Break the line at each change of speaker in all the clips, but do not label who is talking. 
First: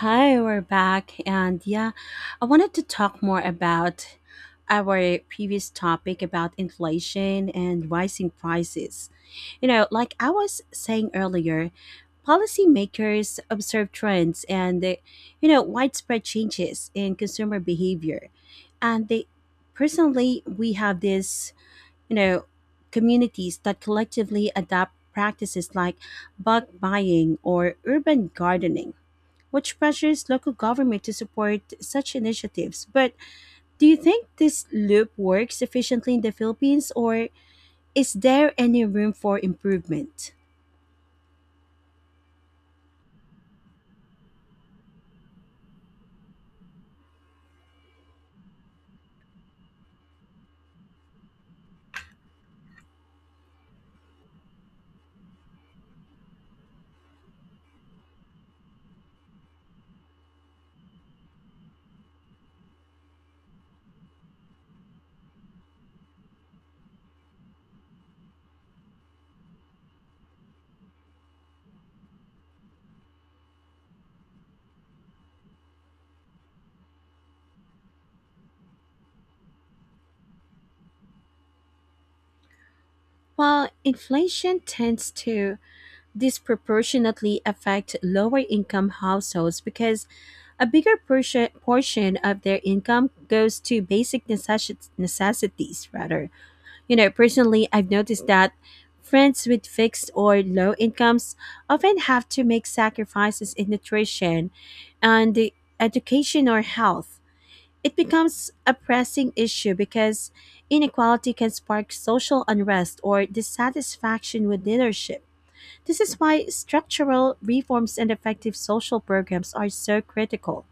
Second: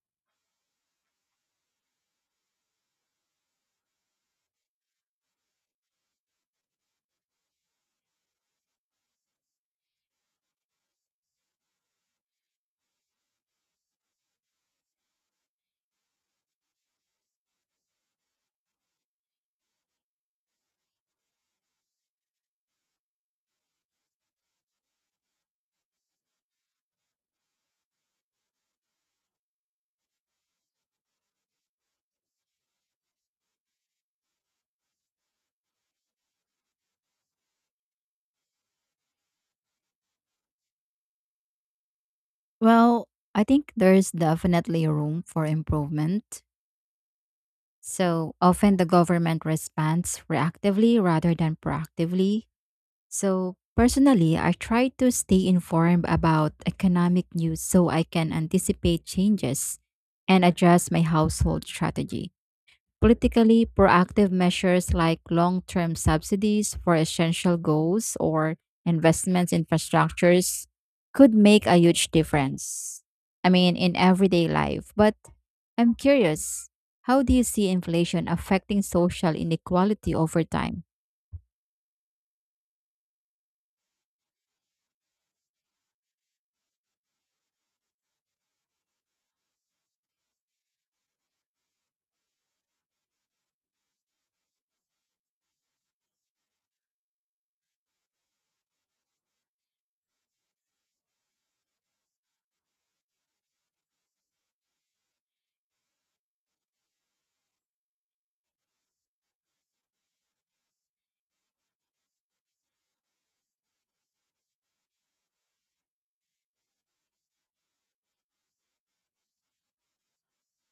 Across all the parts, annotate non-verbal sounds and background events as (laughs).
Hi, we're back. I wanted to talk more about our previous topic about inflation and rising prices. Like I was saying earlier, policymakers observe trends and, they, widespread changes in consumer behavior. And they personally, we have this, you know, communities that collectively adopt practices like bulk buying or urban gardening, which pressures local government to support such initiatives. But do you think this loop works efficiently in the Philippines, or is there any room for improvement?
Well, I think there's definitely room for improvement. So often the government responds reactively rather than proactively. So personally, I try to stay informed about economic news so I can anticipate changes and adjust my household strategy. Politically, proactive measures like long term subsidies for essential goals or investments in infrastructures could make a huge difference. I mean, in everyday life. But I'm curious, how do you see inflation affecting social inequality over time?
While inflation tends to disproportionately affect lower income households because a bigger portion of their income goes to basic necessities rather. Personally, I've noticed that friends with fixed or low incomes often have to make sacrifices in nutrition and the education or health. It becomes a pressing issue because inequality can spark social unrest or dissatisfaction with leadership. This is why structural reforms and effective social programs are so critical.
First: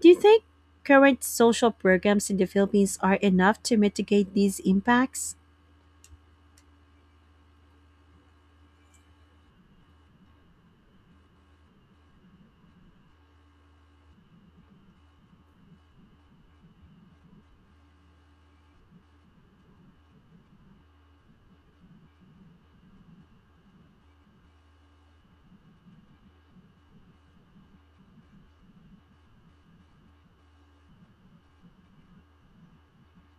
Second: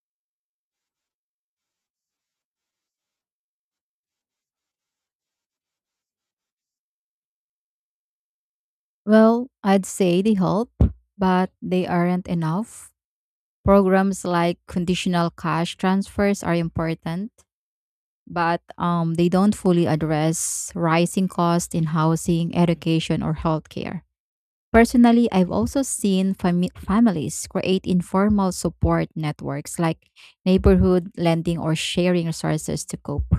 Do you think current social programs in the Philippines are enough to mitigate these impacts?
Well, I'd say they help, but they aren't enough. Programs like conditional cash transfers are important but they don't fully address rising costs in housing, education, or healthcare. Personally, I've also seen families create informal support networks like neighborhood lending or sharing resources to cope.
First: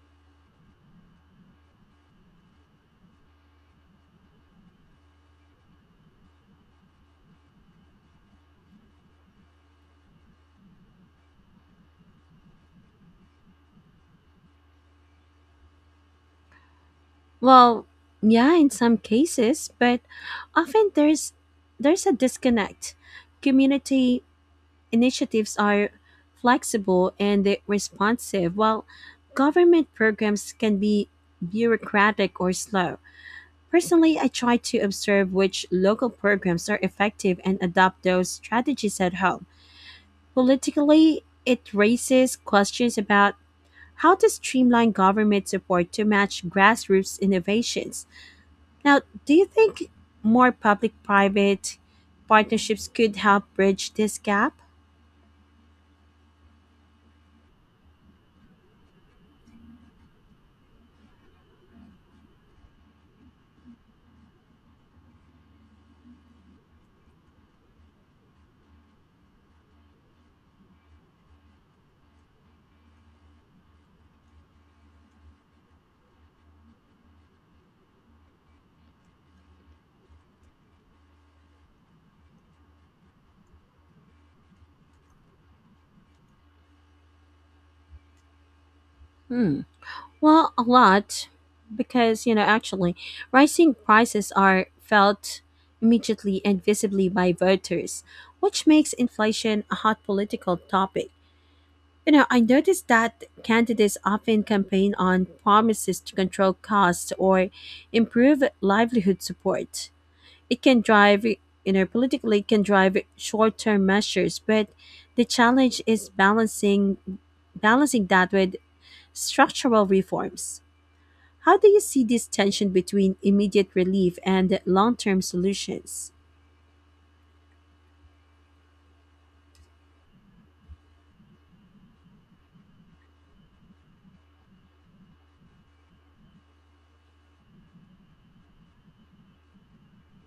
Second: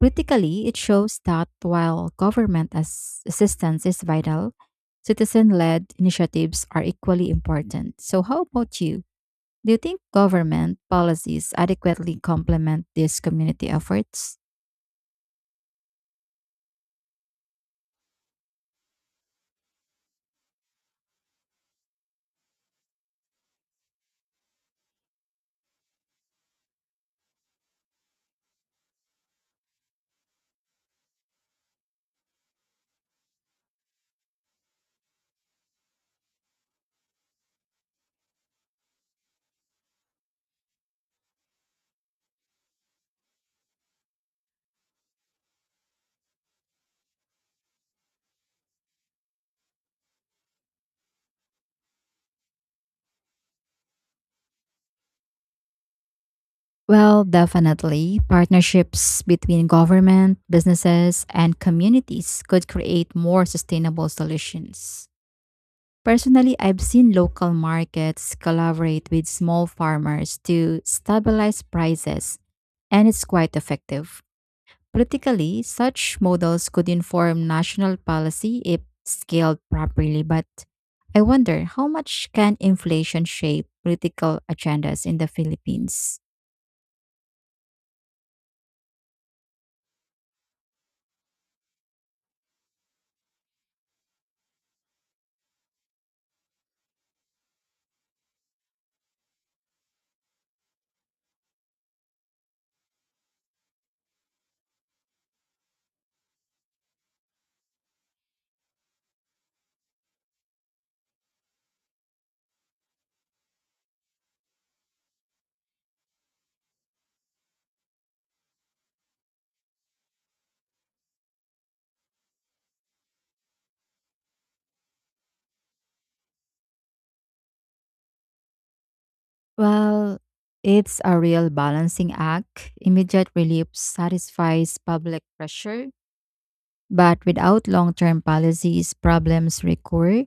Critically, it shows that while government assistance is vital, citizen led initiatives are equally important. So, how about you? Do you think government policies adequately complement these community efforts?
Well, yeah, in some cases, but often there's a disconnect. Community initiatives are flexible and they responsive, while government programs can be bureaucratic or slow. Personally, I try to observe which local programs are effective and adopt those strategies at home. Politically, it raises questions about how to streamline government support to match grassroots innovations. Now, do you think more public private partnerships could help bridge this gap?
Well, definitely. Partnerships between government, businesses, and communities could create more sustainable solutions. Personally, I've seen local markets collaborate with small farmers to stabilize prices, and it's quite effective. Politically, such models could inform national policy if scaled properly, but I wonder how much can inflation shape political agendas in the Philippines?
Hmm. Well, a lot because, actually, rising prices are felt immediately and visibly by voters, which makes inflation a hot political topic. I noticed that candidates often campaign on promises to control costs or improve livelihood support. It can drive, politically, it can drive short-term measures, but the challenge is balancing that with structural reforms. How do you see this tension between immediate relief and long-term solutions?
Well, it's a real balancing act. Immediate relief satisfies public pressure, but without long term policies, problems recur.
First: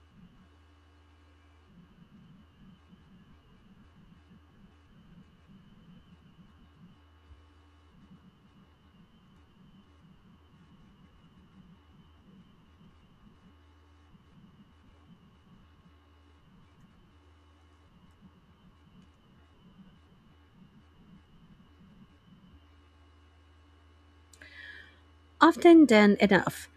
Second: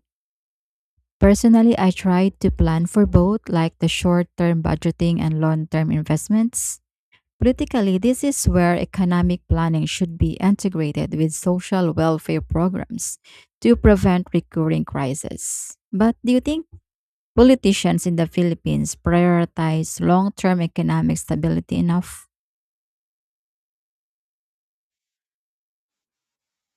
Personally, I try to plan for both, like the short term budgeting and long term investments. Politically, this is where economic planning should be integrated with social welfare programs to prevent recurring crises. But do you think politicians in the Philippines prioritize long term economic stability enough?
Often done enough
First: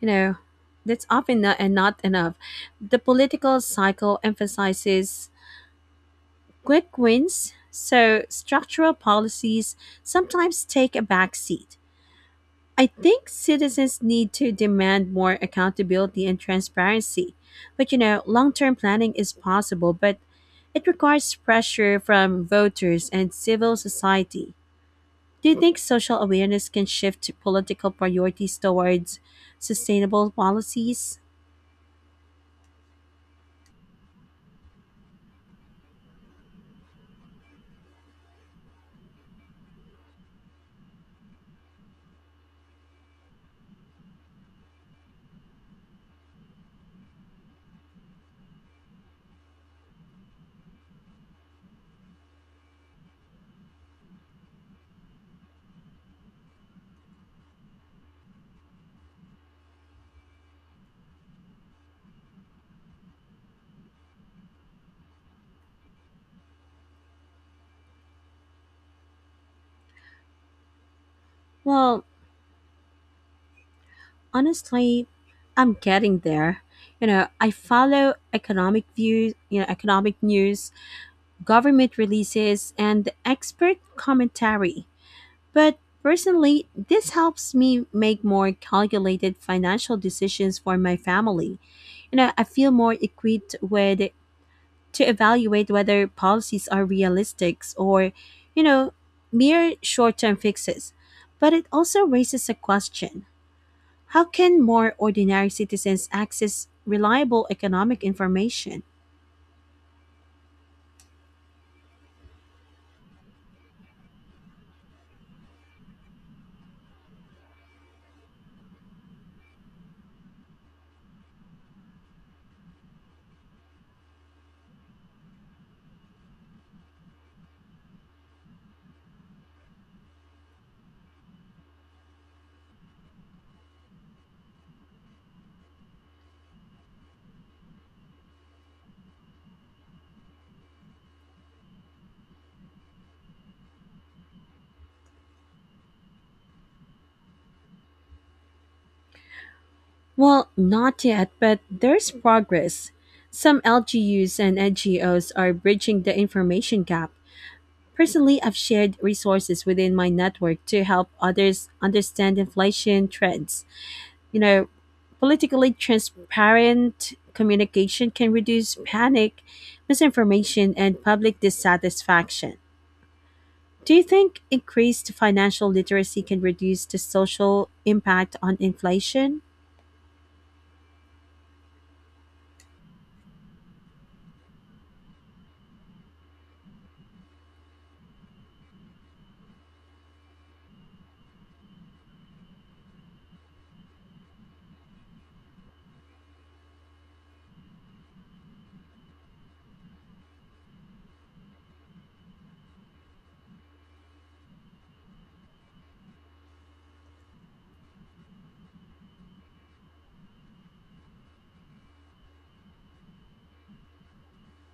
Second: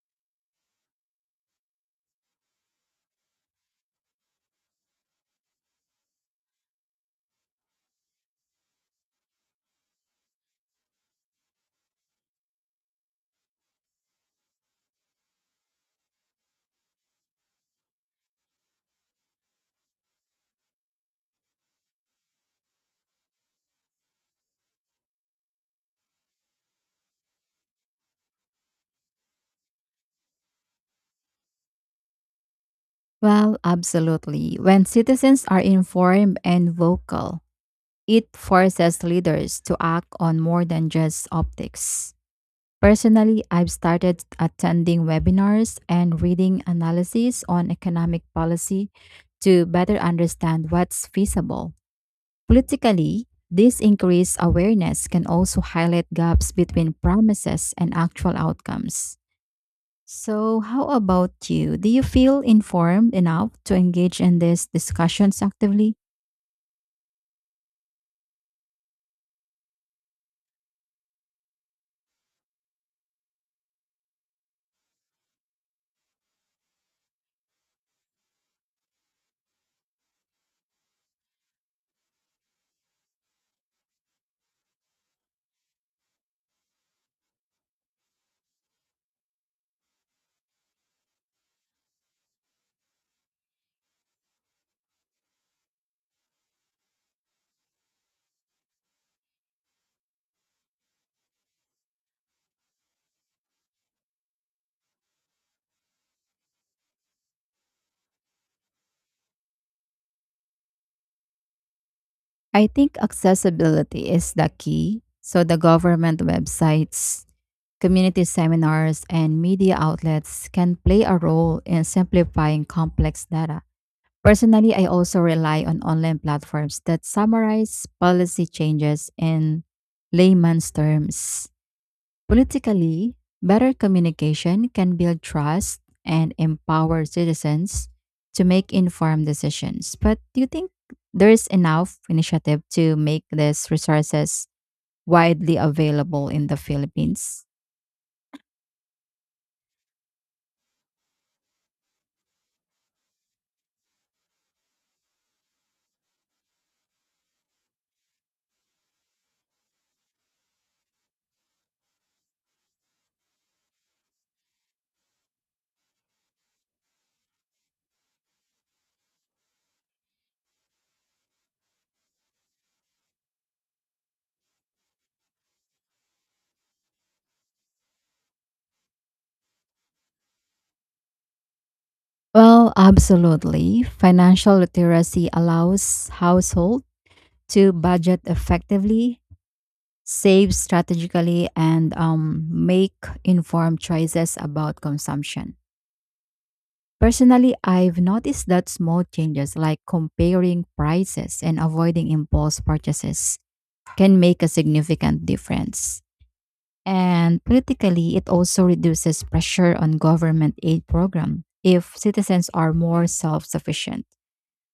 you know That's often not, and not enough. The political cycle emphasizes quick wins, so structural policies sometimes take a back seat. I think citizens need to demand more accountability and transparency. But long term planning is possible, but it requires pressure from voters and civil society. Do you think social awareness can shift political priorities towards sustainable policies?
Well, absolutely. When citizens are informed and vocal, it forces leaders to act on more than just optics. Personally, I've started attending webinars and reading analyses on economic policy to better understand what's feasible. Politically, this increased awareness can also highlight gaps between promises and actual outcomes. So, how about you? Do you feel informed enough to engage in these discussions actively?
Well, honestly, I'm getting there. I follow economic views, you know, economic news, government releases, and expert commentary. But personally, this helps me make more calculated financial decisions for my family. I feel more equipped with to evaluate whether policies are realistic or, you know, mere short-term fixes. But it also raises a question. How can more ordinary citizens access reliable economic information?
I think accessibility is the key. So, the government websites, community seminars, and media outlets can play a role in simplifying complex data. Personally, I also rely on online platforms that summarize policy changes in layman's terms. Politically, better communication can build trust and empower citizens to make informed decisions. But do you think there is enough initiative to make these resources widely available in the Philippines?
Well, not yet, but there's progress. Some LGUs and NGOs are bridging the information gap. Personally, I've shared resources within my network to help others understand inflation trends. You know, Politically, transparent communication can reduce panic, misinformation, and public dissatisfaction. Do you think increased financial literacy can reduce the social impact on inflation?
Well, absolutely. Financial literacy allows households to budget effectively save strategically, and make informed choices about consumption. Personally, I've noticed that small changes like comparing prices and avoiding impulse purchases can make a significant difference. And politically, it also reduces pressure on government aid program if citizens are more self-sufficient.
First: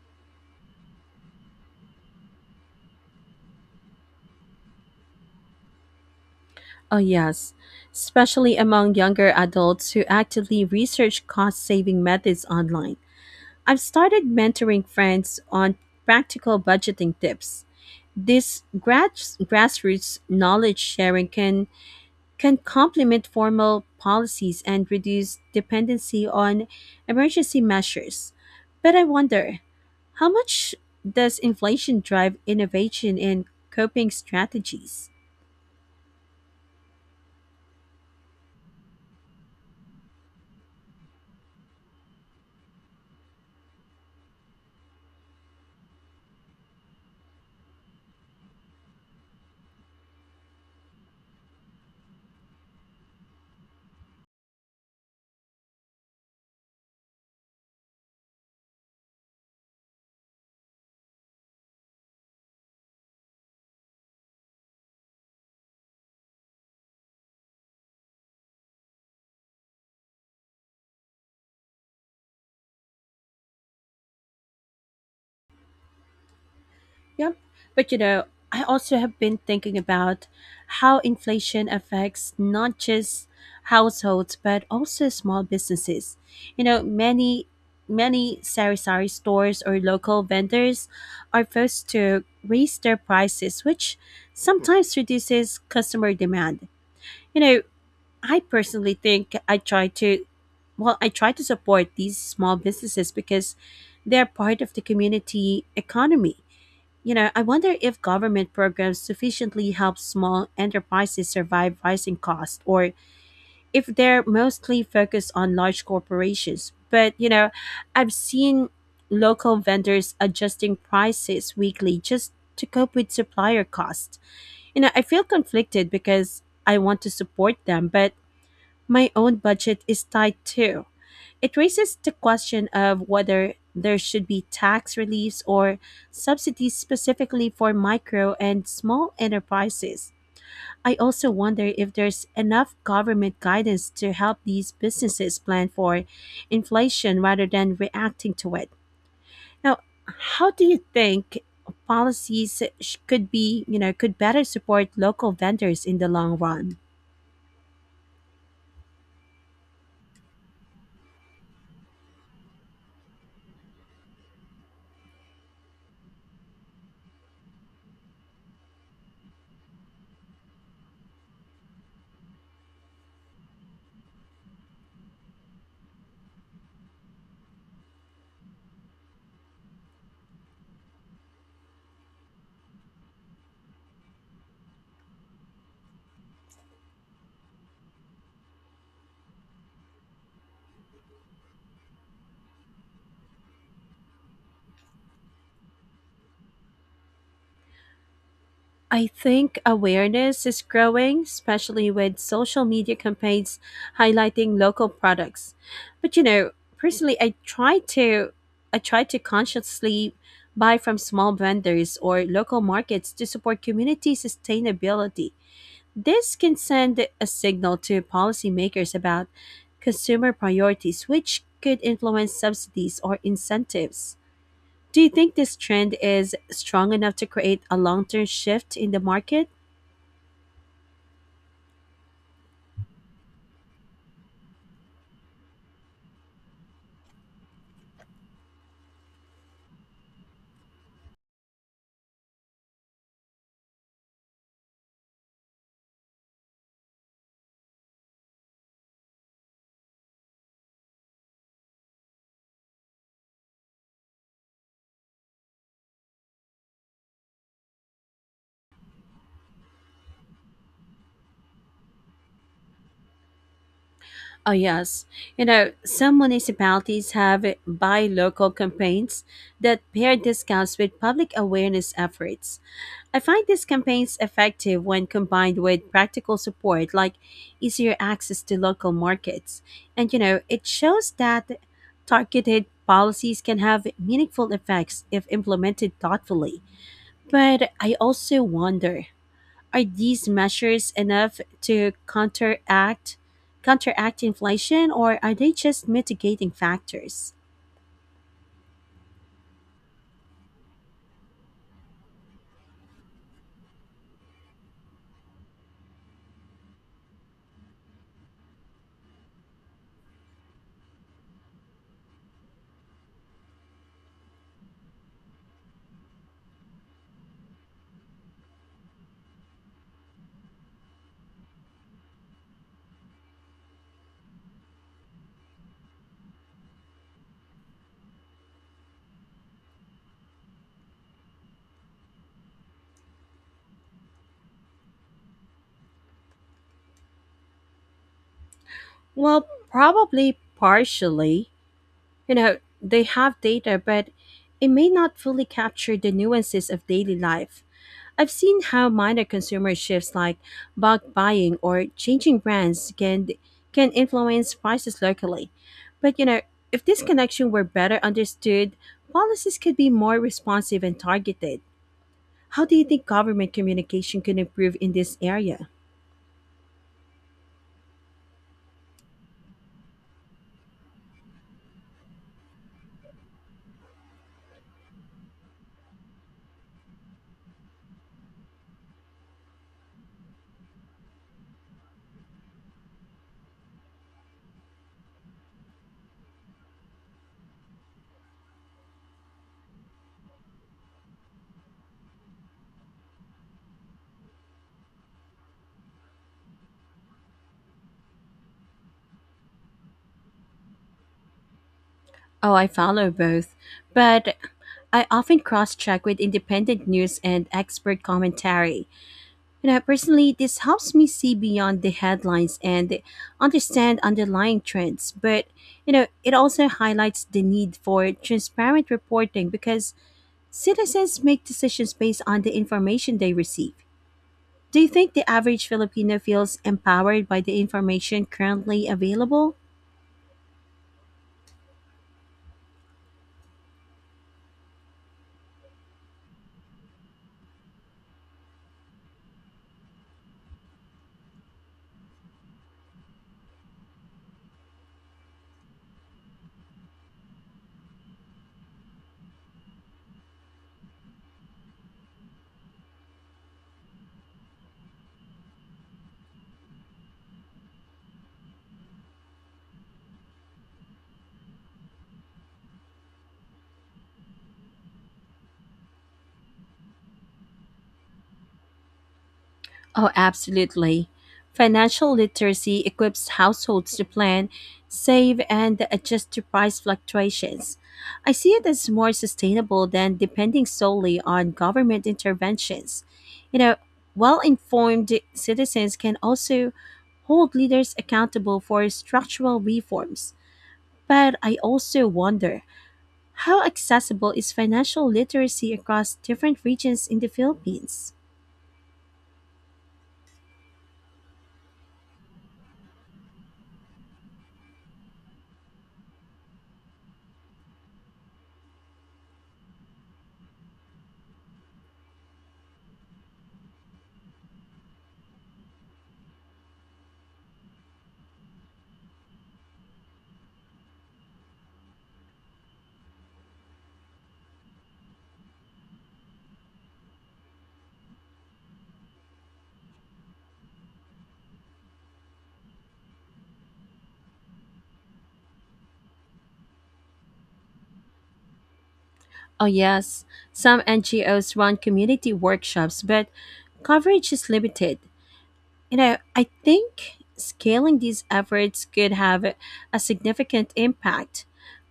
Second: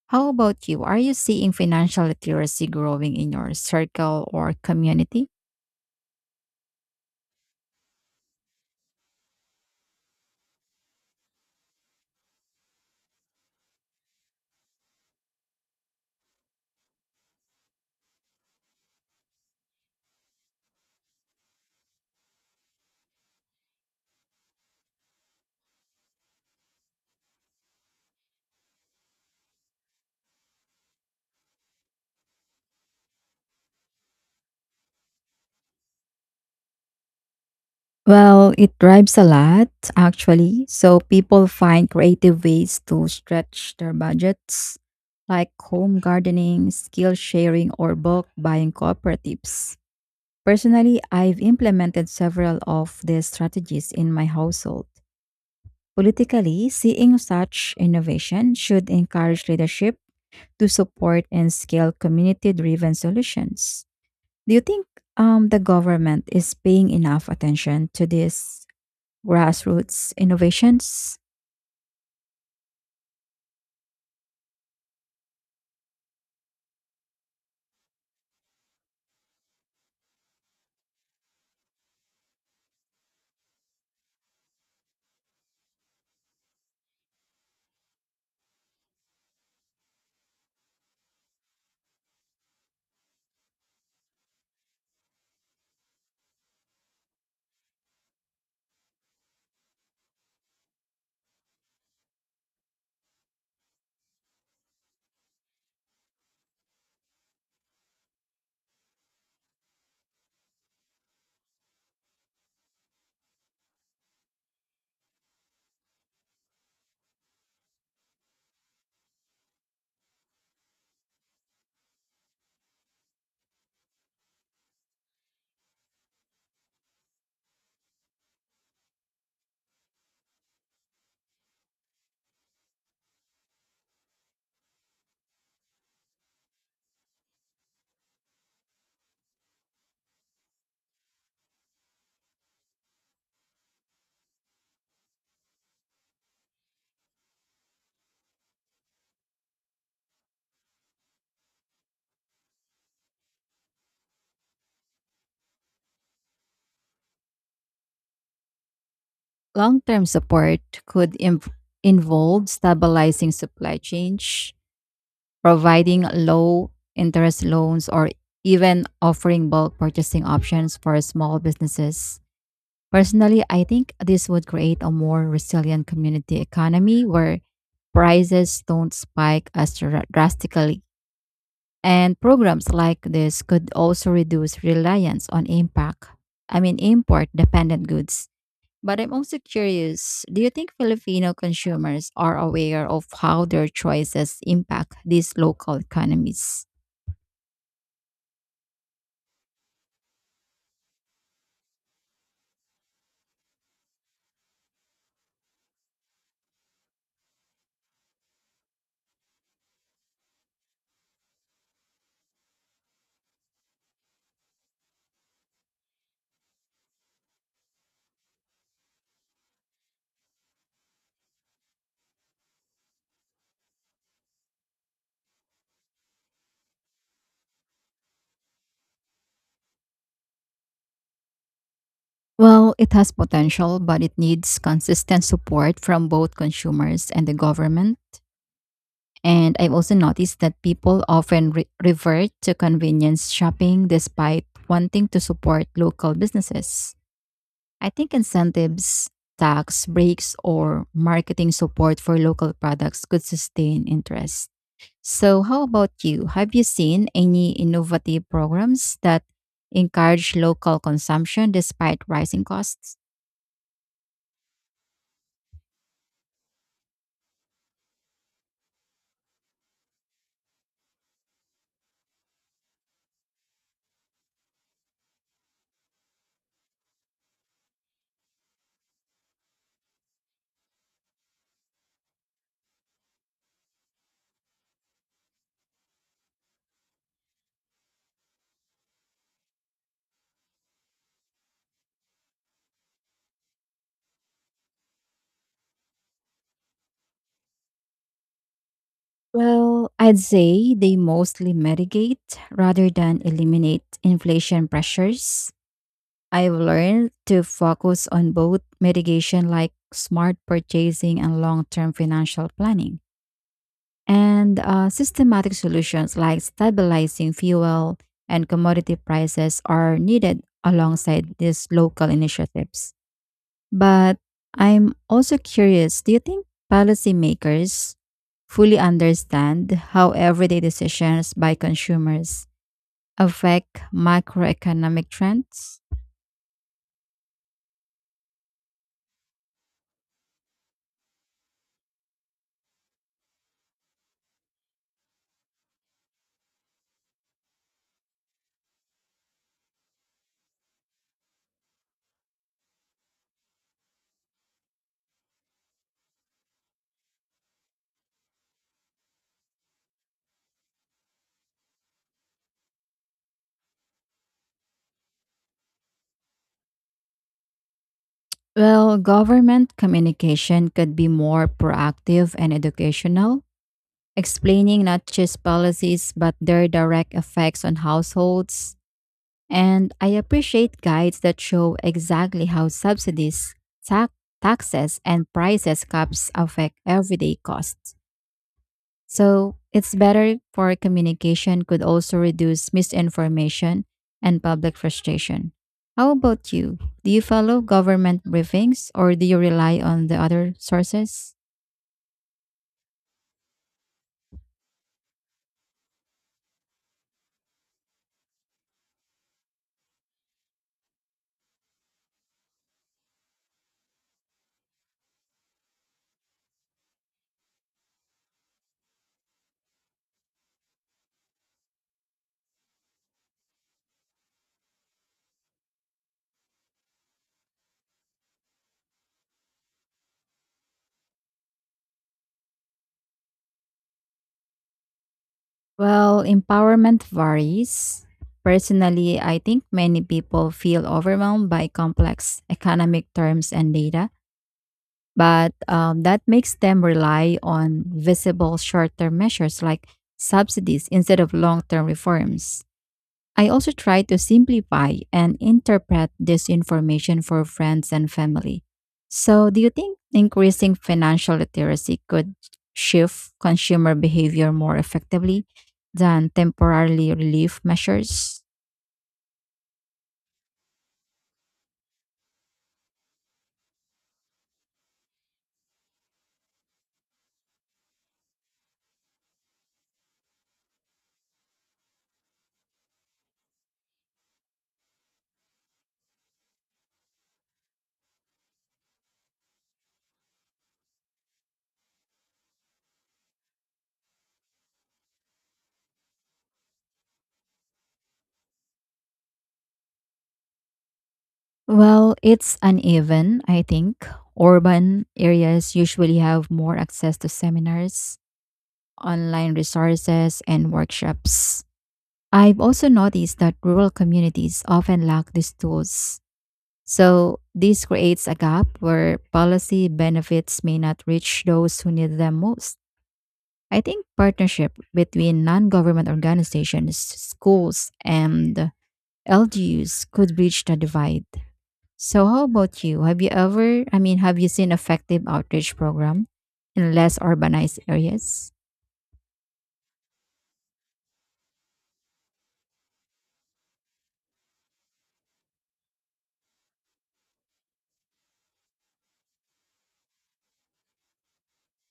How about you? Are you seeing financial literacy growing in your circle or community?
Oh, yes, especially among younger adults who actively research cost saving methods online. I've started mentoring friends on practical budgeting tips. This grassroots knowledge sharing can complement formal policies and reduce dependency on emergency measures. But I wonder, how much does inflation drive innovation in coping strategies?
Well, it drives a lot, actually. So people find creative ways to stretch their budgets, like home gardening, skill sharing, or bulk buying cooperatives. Personally, I've implemented several of these strategies in my household. Politically, seeing such innovation should encourage leadership to support and scale community driven solutions. Do you think the government is paying enough attention to this grassroots innovations?
Yep. But I also have been thinking about how inflation affects not just households but also small businesses. You know, many many sari-sari stores or local vendors are forced to raise their prices, which sometimes reduces customer demand. You know, I personally think I try to, well, I try to support these small businesses because they're part of the community economy. I wonder if government programs sufficiently help small enterprises survive rising costs or if they're mostly focused on large corporations. But, I've seen local vendors adjusting prices weekly just to cope with supplier costs. I feel conflicted because I want to support them, but my own budget is tight too. It raises the question of whether there should be tax reliefs or subsidies specifically for micro and small enterprises. I also wonder if there's enough government guidance to help these businesses plan for inflation rather than reacting to it. Now, how do you think policies could be, could better support local vendors in the long run?
Long term support could involve stabilizing supply chains, providing low interest loans, or even offering bulk purchasing options for small businesses. Personally, I think this would create a more resilient community economy where prices don't spike as drastically. And programs like this could also reduce reliance on import dependent goods. But I'm also curious, do you think Filipino consumers are aware of how their choices impact these local economies?
I think awareness is growing, especially with social media campaigns highlighting local products. But personally I try to consciously buy from small vendors or local markets to support community sustainability. This can send a signal to policymakers about consumer priorities which could influence subsidies or incentives. Do you think this trend is strong enough to create a long-term shift in the market?
Well, it has potential, but it needs consistent support from both consumers and the government. And I've also noticed that people often revert to convenience shopping despite wanting to support local businesses. I think incentives, tax breaks, or marketing support for local products could sustain interest. So, how about you? Have you seen any innovative programs that encourage local consumption despite rising costs?
Oh, yes. Some municipalities have buy local campaigns that pair discounts with public awareness efforts. I find these campaigns effective when combined with practical support like easier access to local markets. And, it shows that targeted policies can have meaningful effects if implemented thoughtfully. But I also wonder, are these measures enough to counteract inflation, or are they just mitigating factors?
Well, I'd say they mostly mitigate rather than eliminate inflation pressures. I've learned to focus on both mitigation, like smart purchasing, and long term financial planning. And systematic solutions like stabilizing fuel and commodity prices are needed alongside these local initiatives. But I'm also curious, do you think policymakers fully understand how everyday decisions by consumers affect macroeconomic trends?
Well, probably partially. They have data, but it may not fully capture the nuances of daily life. I've seen how minor consumer shifts like bulk buying or changing brands can influence prices locally. But if this connection were better understood, policies could be more responsive and targeted. How do you think government communication can improve in this area?
Well, government communication could be more proactive and educational, explaining not just policies but their direct effects on households. And I appreciate guides that show exactly how subsidies, tax, taxes, and prices caps affect everyday costs. So it's better for communication could also reduce misinformation and public frustration. How about you? Do you follow government briefings or do you rely on the other sources?
Oh, I follow both, but I often cross check with independent news and expert commentary. Personally, this helps me see beyond the headlines and understand underlying trends. But, it also highlights the need for transparent reporting because citizens make decisions based on the information they receive. Do you think the average Filipino feels empowered by the information currently available?
Well, empowerment varies. Personally, I think many people feel overwhelmed by complex economic terms and data, but that makes them rely on visible short term measures like subsidies instead of long term reforms. I also try to simplify and interpret this information for friends and family. So, do you think increasing financial literacy could shift consumer behavior more effectively than temporarily relief measures?
Oh, absolutely. Financial literacy equips households to plan, save, and adjust to price fluctuations. I see it as more sustainable than depending solely on government interventions. You know, well informed citizens can also hold leaders accountable for structural reforms. But I also wonder, how accessible is financial literacy across different regions in the Philippines?
Well, it's uneven, I think. Urban areas usually have more access to seminars, online resources, and workshops. I've also noticed that rural communities often lack these tools. So this creates a gap where policy benefits may not reach those who need them most. I think partnership between non-government organizations, schools, and LGUs could bridge the divide. So how about you? Have you ever, I mean, Have you seen effective outreach program in less urbanized areas?
Oh, yes. Some NGOs run community workshops, but coverage is limited. I think scaling these efforts could have a significant impact,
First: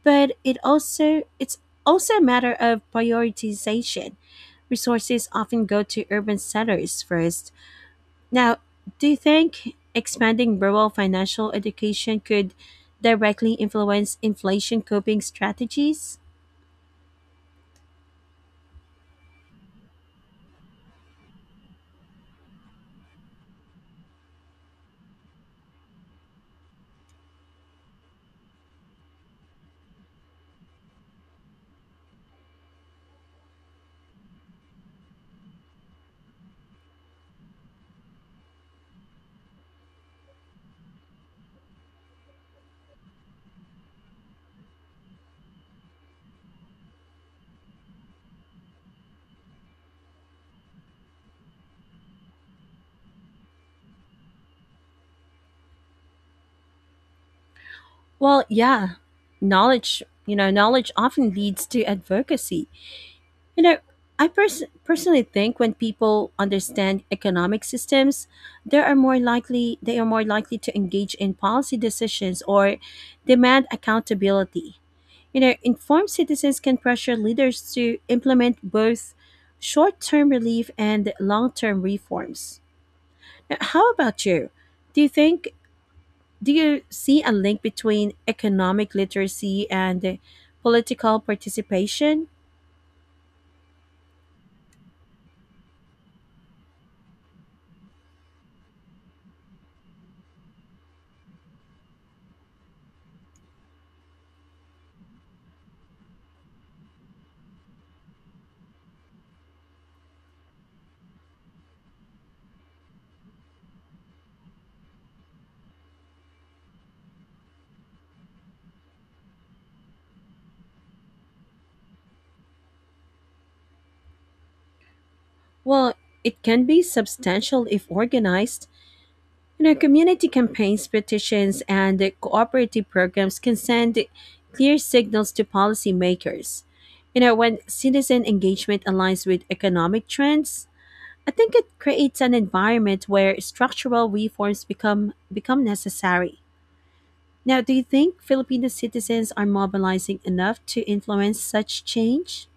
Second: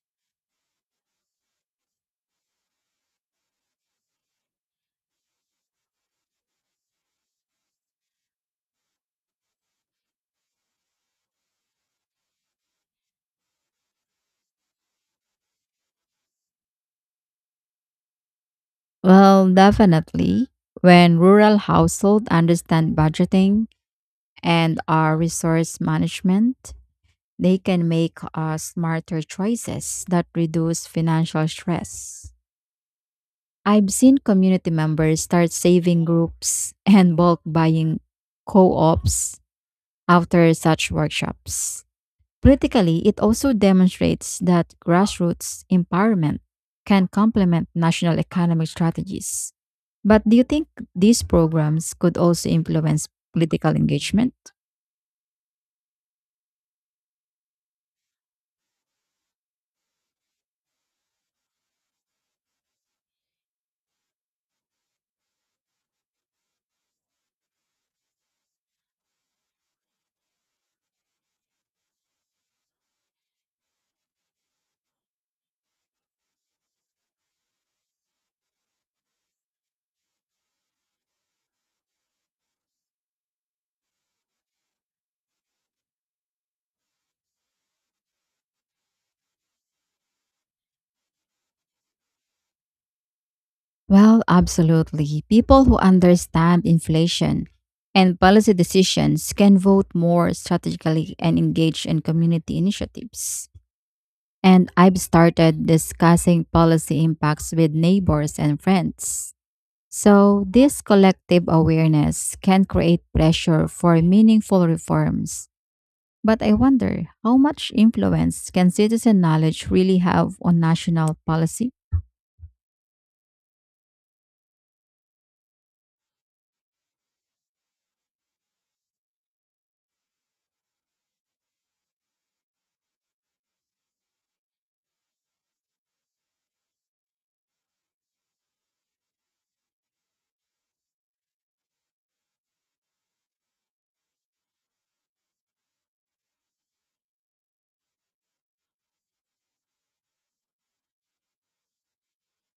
but it's also a matter of prioritization. Resources often go to urban centers first. Now, do you think expanding rural financial education could directly influence inflation coping strategies?
Well, definitely. When rural households understand budgeting and our resource management, they can make smarter choices that reduce financial stress. I've seen community members start saving groups (laughs) and bulk buying co ops after such workshops. Politically, it also demonstrates that grassroots empowerment can complement national economic strategies. But do you think these programs could also influence political engagement?
Well, yeah, knowledge often leads to advocacy. You know, personally think, when people understand economic systems, they are more likely to engage in policy decisions or demand accountability. Informed citizens can pressure leaders to implement both short-term relief and long-term reforms. Now, how about you? Do you think do you see a link between economic literacy and political participation?
Well, absolutely. People who understand inflation and policy decisions can vote more strategically and engage in community initiatives. And I've started discussing policy impacts with neighbors and friends. So, this collective awareness can create pressure for meaningful reforms. But I wonder how much influence can citizen knowledge really have on national policy?
Well, it can be substantial if organized. Community campaigns, petitions, and cooperative programs can send clear signals to policymakers. When citizen engagement aligns with economic trends, I think it creates an environment where structural reforms become necessary. Now, do you think Filipino citizens are mobilizing enough to influence such change?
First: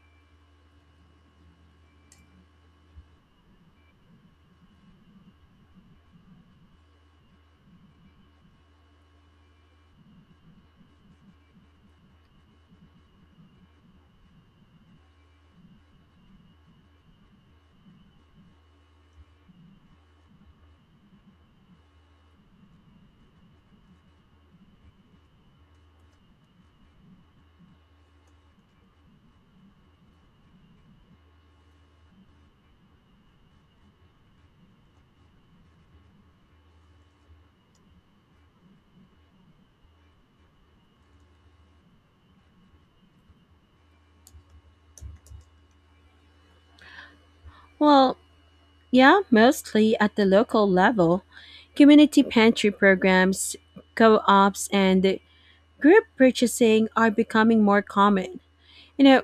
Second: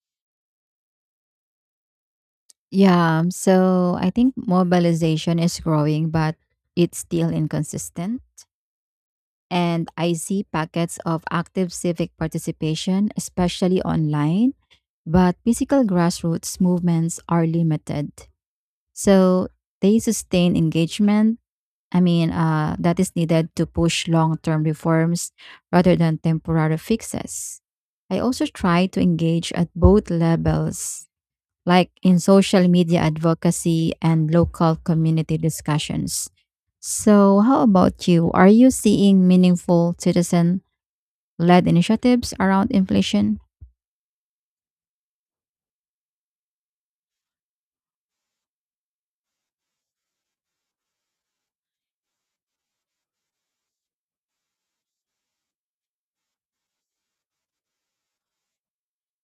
Yeah, so I think mobilization is growing, but it's still inconsistent. And I see packets of active civic participation, especially online, but physical grassroots movements are limited. So they sustain engagement, that is needed to push long term reforms rather than temporary fixes. I also try to engage at both levels, like in social media advocacy and local community discussions. So, how about you? Are you seeing meaningful citizen led initiatives around inflation?
Well, yeah, mostly at the local level. Community pantry programs, co ops, and group purchasing are becoming more common. You know,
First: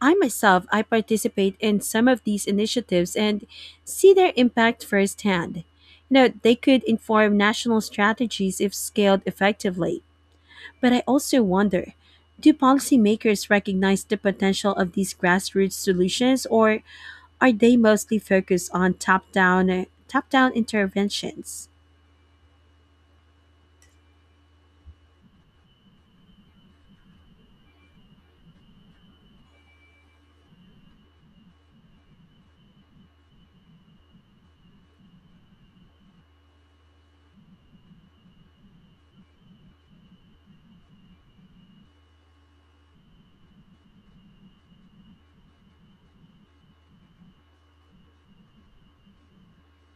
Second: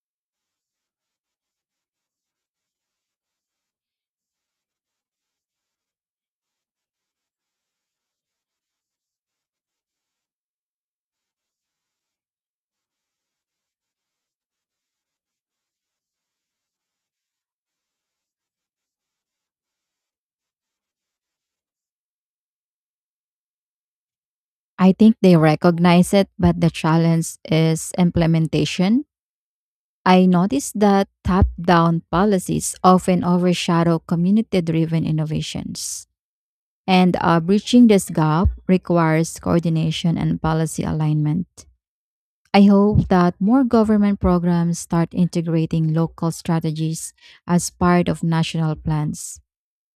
I myself, I participate in some of these initiatives and see their impact firsthand. They could inform national strategies if scaled effectively. But I also wonder, do policymakers recognize the potential of these grassroots solutions, or are they mostly focused on top down interventions?
I think they recognize it, but the challenge is implementation. I noticed that top down policies often overshadow community driven innovations. And bridging this gap requires coordination and policy alignment. I hope that more government programs start integrating local strategies as part of national plans.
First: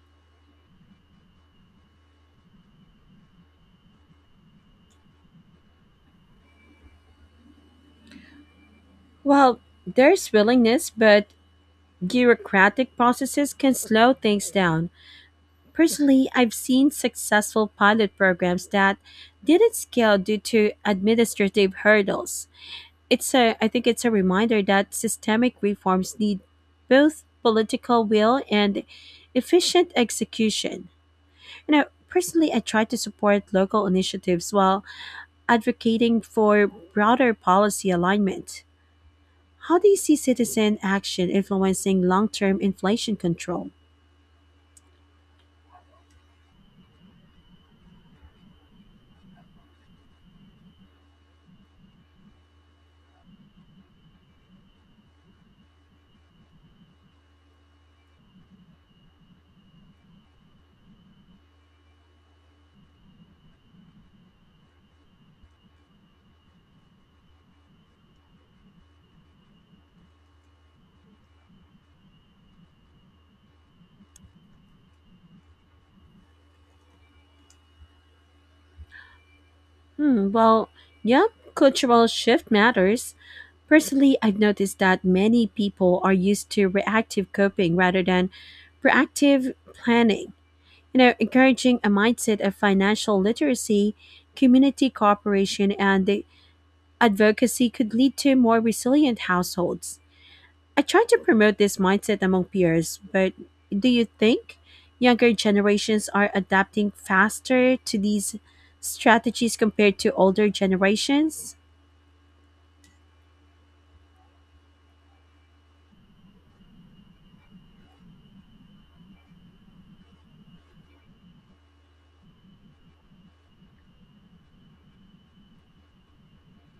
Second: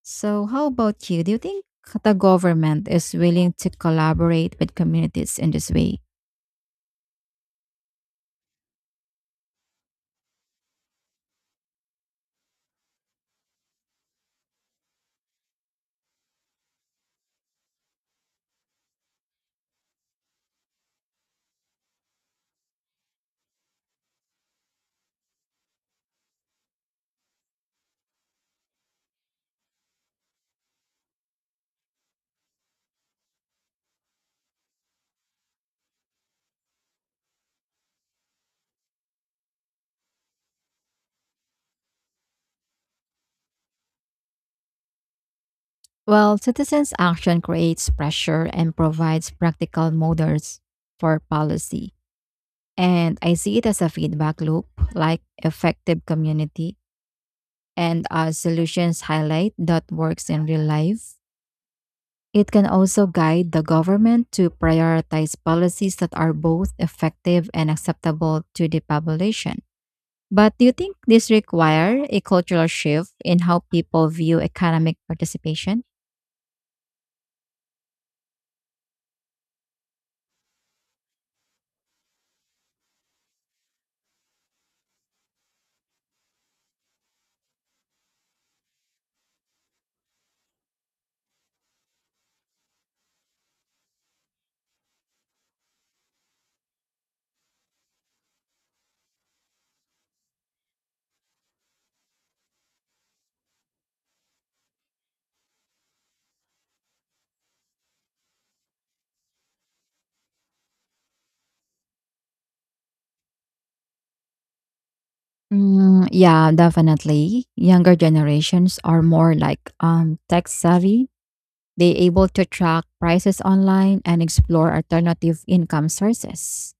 So, how about you? Do you think the government is willing to collaborate with communities in this way?
Well, there's willingness, but bureaucratic processes can slow things down. Personally, I've seen successful pilot programs that didn't scale due to administrative hurdles. It's a I think it's a reminder that systemic reforms need both political will and efficient execution. Personally I try to support local initiatives while advocating for broader policy alignment. How do you see citizen action influencing long-term inflation control?
Well, citizens' action creates pressure and provides practical models for policy. And I see it as a feedback loop, like effective community. And as solutions highlight that works in real life, it can also guide the government to prioritize policies that are both effective and acceptable to the population. But do you think this requires a cultural shift in how people view economic participation?
Well, yeah, cultural shift matters. Personally, I've noticed that many people are used to reactive coping rather than proactive planning. Encouraging a mindset of financial literacy, community cooperation, and the advocacy could lead to more resilient households. I try to promote this mindset among peers, but do you think younger generations are adapting faster to these strategies compared to older generations?
Mm, yeah, definitely. Younger generations are more like tech savvy. They able to track prices online and explore alternative income sources.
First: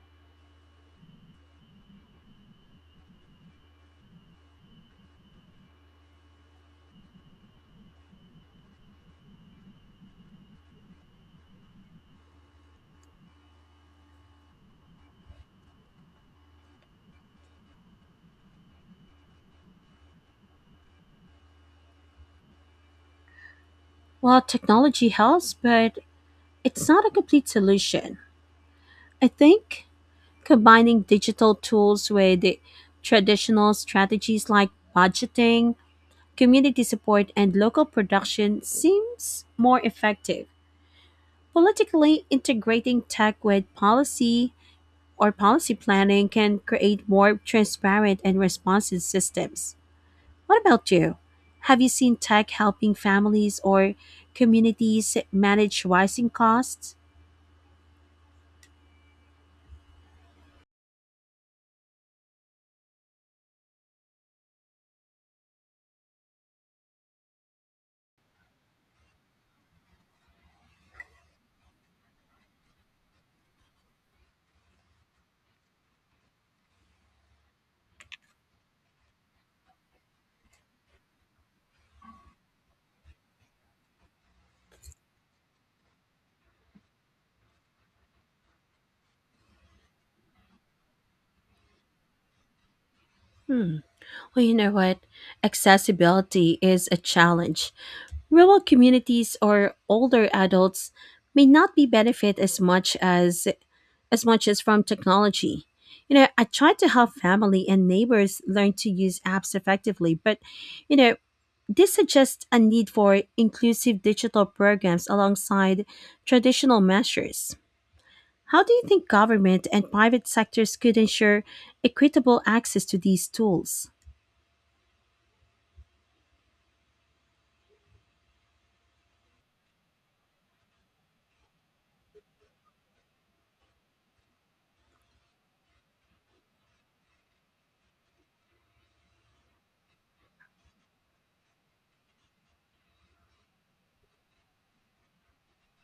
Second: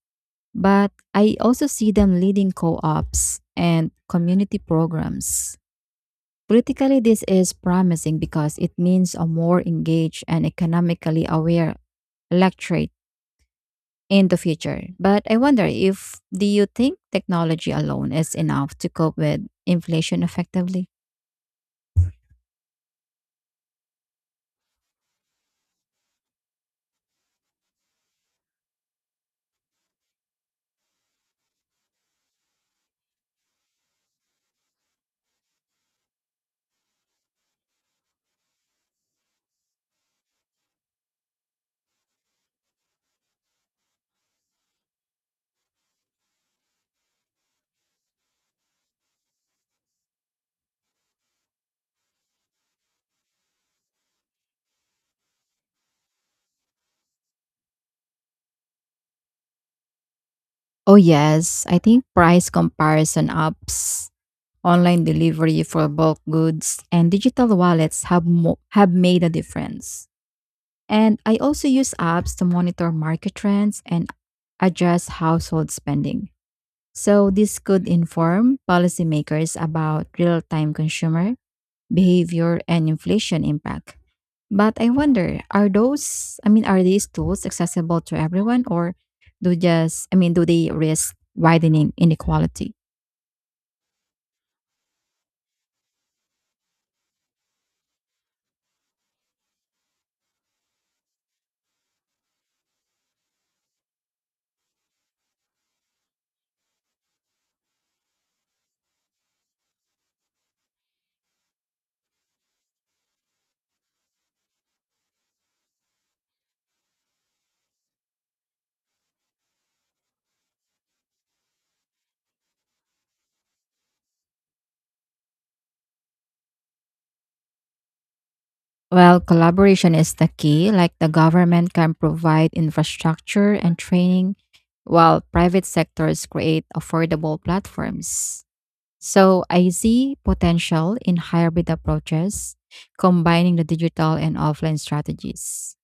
But I also see them leading co-ops and community programs. Politically, this is promising because it means a more engaged and economically aware electorate in the future. But I wonder if, do you think technology alone is enough to cope with inflation effectively?
Well, technology helps, but it's not a complete solution. I think combining digital tools with the traditional strategies like budgeting, community support, and local production seems more effective. Politically, integrating tech with policy or policy planning can create more transparent and responsive systems. What about you? Have you seen tech helping families or communities manage rising costs?
Oh, yes. I think price comparison apps, online delivery for bulk goods, and digital wallets have, have made a difference. And I also use apps to monitor market trends and adjust household spending. So, this could inform policymakers about real time consumer behavior and inflation impact. But I wonder, are those, I mean, are these tools accessible to everyone or do just, I mean, do they risk widening inequality?
Hmm. Well, you know what? Accessibility is a challenge. Rural communities or older adults may not be benefit as much as from technology. I try to help family and neighbors learn to use apps effectively, but you know, this suggests a need for inclusive digital programs alongside traditional measures. How do you think government and private sectors could ensure equitable access to these tools?
Well, collaboration is the key. Like the government can provide infrastructure and training while private sectors create affordable platforms. So I see potential in hybrid approaches, combining the digital and offline strategies.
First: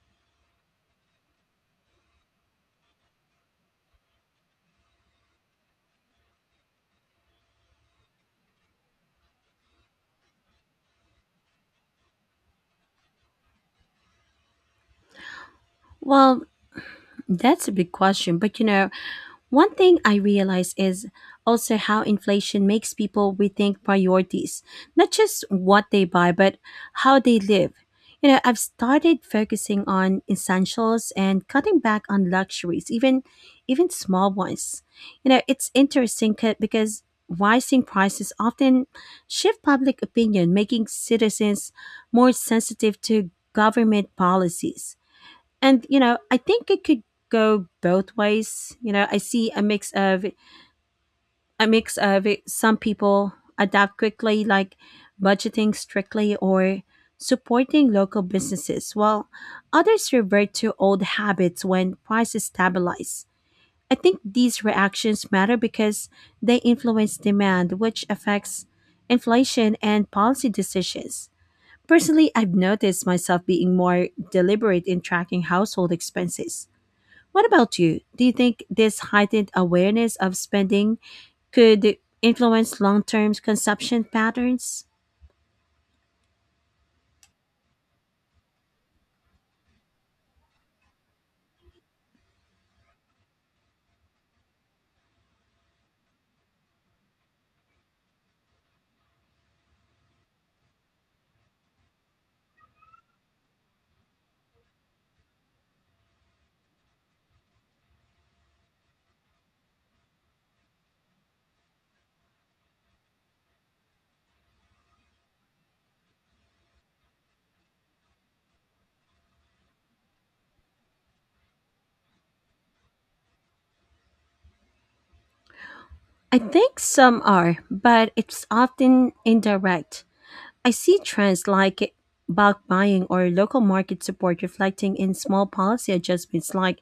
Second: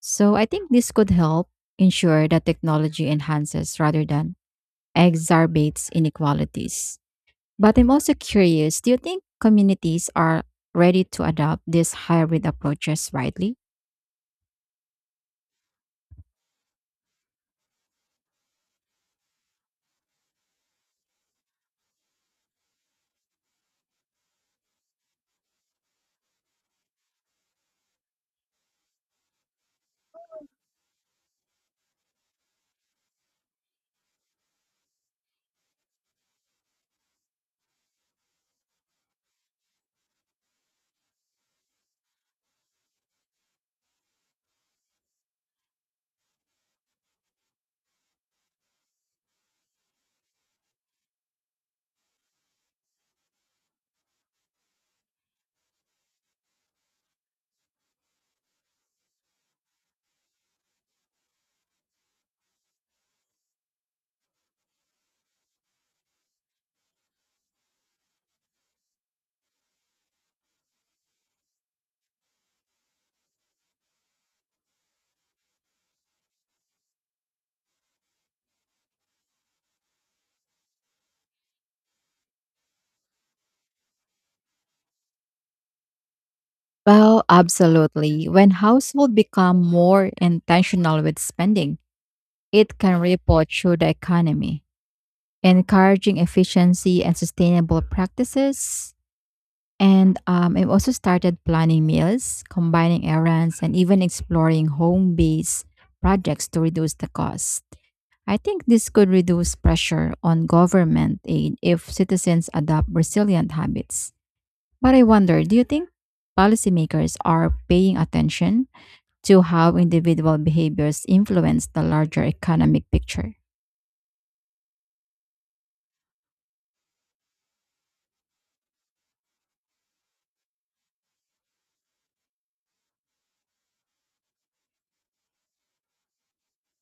So I think this could help ensure that technology enhances rather than exacerbates inequalities. But I'm also curious, do you think communities are ready to adopt these hybrid approaches widely?
Well, that's a big question. But one thing I realize is also how inflation makes people rethink priorities, not just what they buy, but how they live. I've started focusing on essentials and cutting back on luxuries, even small ones. It's interesting because rising prices often shift public opinion, making citizens more sensitive to government policies. And I think it could go both ways. I see a mix of it. Some people adapt quickly, like budgeting strictly or supporting local businesses, while others revert to old habits when prices stabilize. I think these reactions matter because they influence demand, which affects inflation and policy decisions. Personally, I've noticed myself being more deliberate in tracking household expenses. What about you? Do you think this heightened awareness of spending could influence long term consumption patterns?
Well, absolutely. When households become more intentional with spending, it can ripple through the economy, encouraging efficiency and sustainable practices. And I've also started planning meals, combining errands, and even exploring home based projects to reduce the cost. I think this could reduce pressure on government aid if citizens adopt resilient habits. But I wonder, do you think policymakers are paying attention to how individual behaviors influence the larger economic picture?
I think some are, but it's often indirect. I see trends like bulk buying or local market support reflecting in small policy adjustments like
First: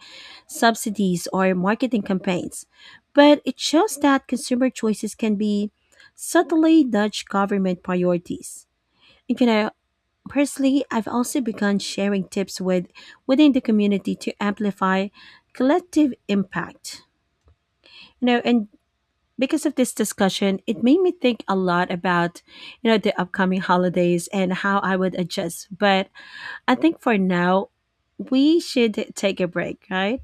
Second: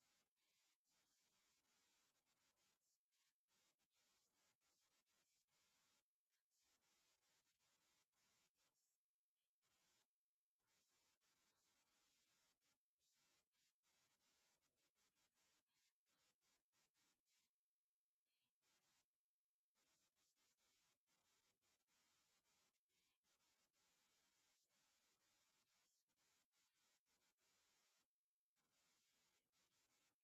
subsidies or marketing campaigns. But it shows that consumer choices can be subtly nudge government priorities. You know, Personally, I've also begun sharing tips with within the community to amplify collective impact. You know, and because of this discussion, it made me think a lot about, the upcoming holidays and how I would adjust. But I think for now, we should take a break, right?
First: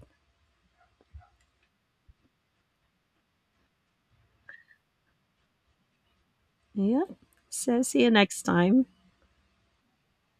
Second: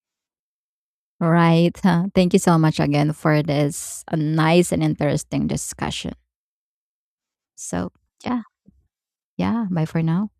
Right. Huh. Thank you so much again for this nice and interesting discussion.
Yep. So
So,
see you next
yeah.
time.
Yeah. Bye for now.